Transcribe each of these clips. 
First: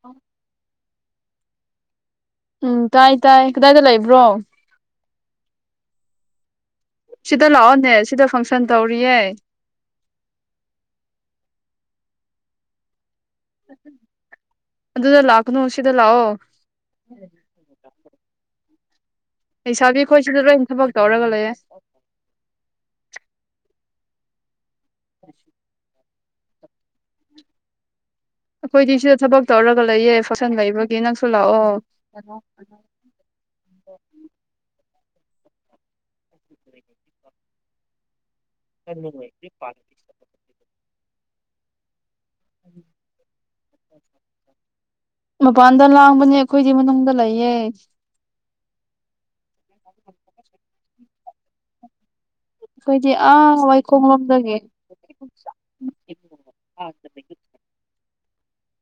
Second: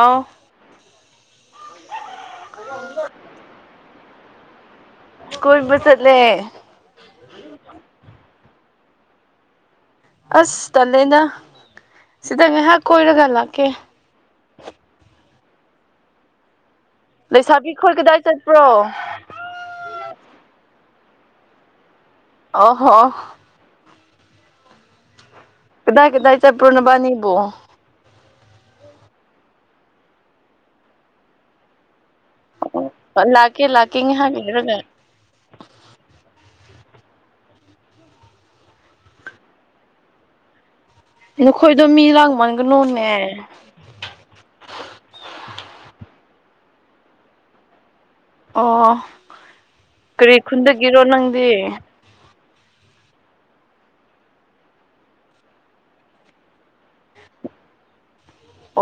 ꯑꯧ ꯎꯝ ꯇꯥꯏ ꯇꯥꯏ ꯀꯗꯥꯏꯗ ꯂꯩꯕ꯭ꯔꯣ ꯀꯣꯏꯕ ꯆꯠꯂꯦ ꯁꯤꯗ ꯂꯑꯣꯅꯦꯦ ꯁꯤꯗ ꯐꯪꯁꯟ ꯇꯧꯔꯤ ꯑꯁ ꯇꯂꯦꯅ ꯁꯤꯗ ꯉꯥꯏꯍꯥꯛ ꯀꯣꯏꯔꯒ ꯂꯥꯛꯀꯦ ꯑꯗꯨ ꯑꯗꯨꯗ ꯂꯥꯛ ꯅ ꯁꯤꯗꯂꯑꯣ ꯂꯩꯁꯥꯕꯤꯈꯜ ꯀꯗꯥꯏ ꯆꯠꯄ꯭ꯔꯣ ꯂꯩꯁꯥꯕꯤ ꯑꯩꯈꯣꯏꯁꯤꯗ ꯂꯣꯏ ꯊꯕꯛ ꯇꯧꯔꯒ ꯂꯩꯌꯦꯦ ꯑ ꯍꯣ ꯑ ꯗꯦ ꯇꯥꯏ ꯆ ꯄꯨꯔꯅ ꯅꯤꯕꯣ ꯑꯩꯈꯣꯏꯗꯤ ꯁꯤꯗ ꯊꯕꯛ ꯇꯧꯔꯒ ꯂꯩꯌꯦ ꯐꯛꯁꯟ ꯂꯩꯕꯒꯤ ꯅꯪꯁꯨ ꯂꯥꯛꯑꯣ ꯂꯥꯛꯀ ꯂꯥꯛꯀ ꯍꯥꯏꯒꯔꯒ ꯀ ꯅꯈꯣꯏꯗꯣ ꯃꯤ ꯂꯥꯡ ꯃꯄꯥꯟꯗ ꯂꯥꯡꯒꯄꯦ ꯑꯩꯈꯣꯏꯗꯤ ꯃꯅꯨꯡꯗ ꯂꯩꯌꯦ ꯑꯣ ꯀꯔꯤ ꯈꯨꯟꯒꯤꯔꯣ ꯅꯪ ꯑꯗꯨ ꯑꯩꯈꯣꯏꯗꯤ ꯑꯥ ꯋꯥꯏꯈꯣꯡ ꯂꯣꯝꯗꯒꯤ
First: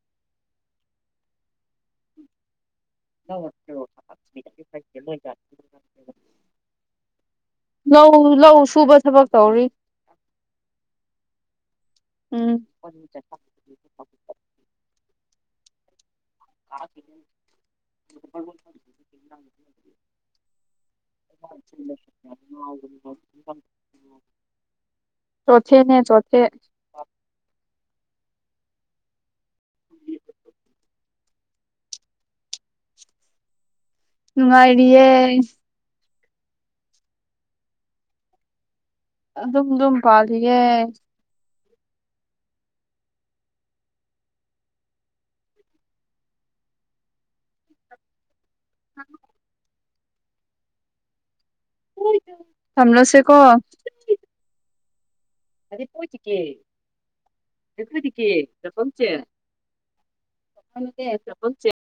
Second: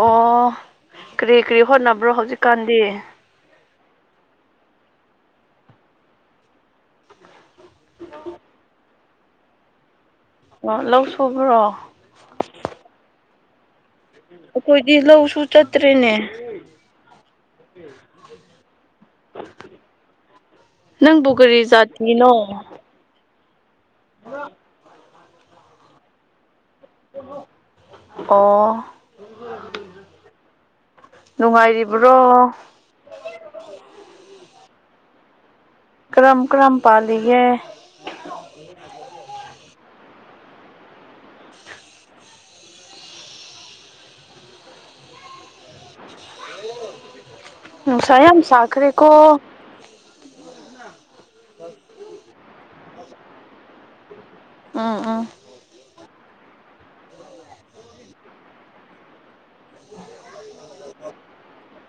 ꯑꯣ ꯀꯔꯤ ꯀꯔꯤ ꯍꯣꯠꯅꯕ꯭ꯔꯣ ꯍꯧꯖꯤꯛꯀꯥꯟꯗꯤ [unintelligible] ꯂꯧ ꯂꯧ ꯁꯨꯕ ꯊꯕꯛ ꯇꯧꯔꯤ ꯑꯣ ꯂꯧ ꯁꯨꯕ꯭ꯔꯣ ꯎꯝ [unintelligible] ꯑꯩꯈꯣꯏꯗꯤ ꯂꯧꯁꯨ ꯆꯠꯇ꯭ꯔꯦꯅꯦ [unintelligible] ꯅꯪꯕꯨ ꯀꯔꯤ ꯖꯥꯇꯤꯅꯣ ꯆꯣꯊꯦꯅꯦ ꯆꯣꯊꯦ ꯑꯣ ꯅꯨꯡꯉꯥꯏꯔꯤꯕ꯭ꯔꯣ ꯃꯦ ꯀ꯭ꯔꯝ ꯀ꯭ꯔꯝ ꯄꯥꯜꯂꯤꯌꯦ ꯑꯗꯨꯝ ꯑꯗꯨꯝ ꯄꯥꯜꯂꯤꯌꯦꯦ ꯎ ꯁꯌꯦꯝ ꯁꯥ ꯔꯦꯀꯣ ꯊꯝꯅꯣꯁꯦ ꯀꯣ ꯑꯥ ꯎꯥ [unintelligible] [unintelligible]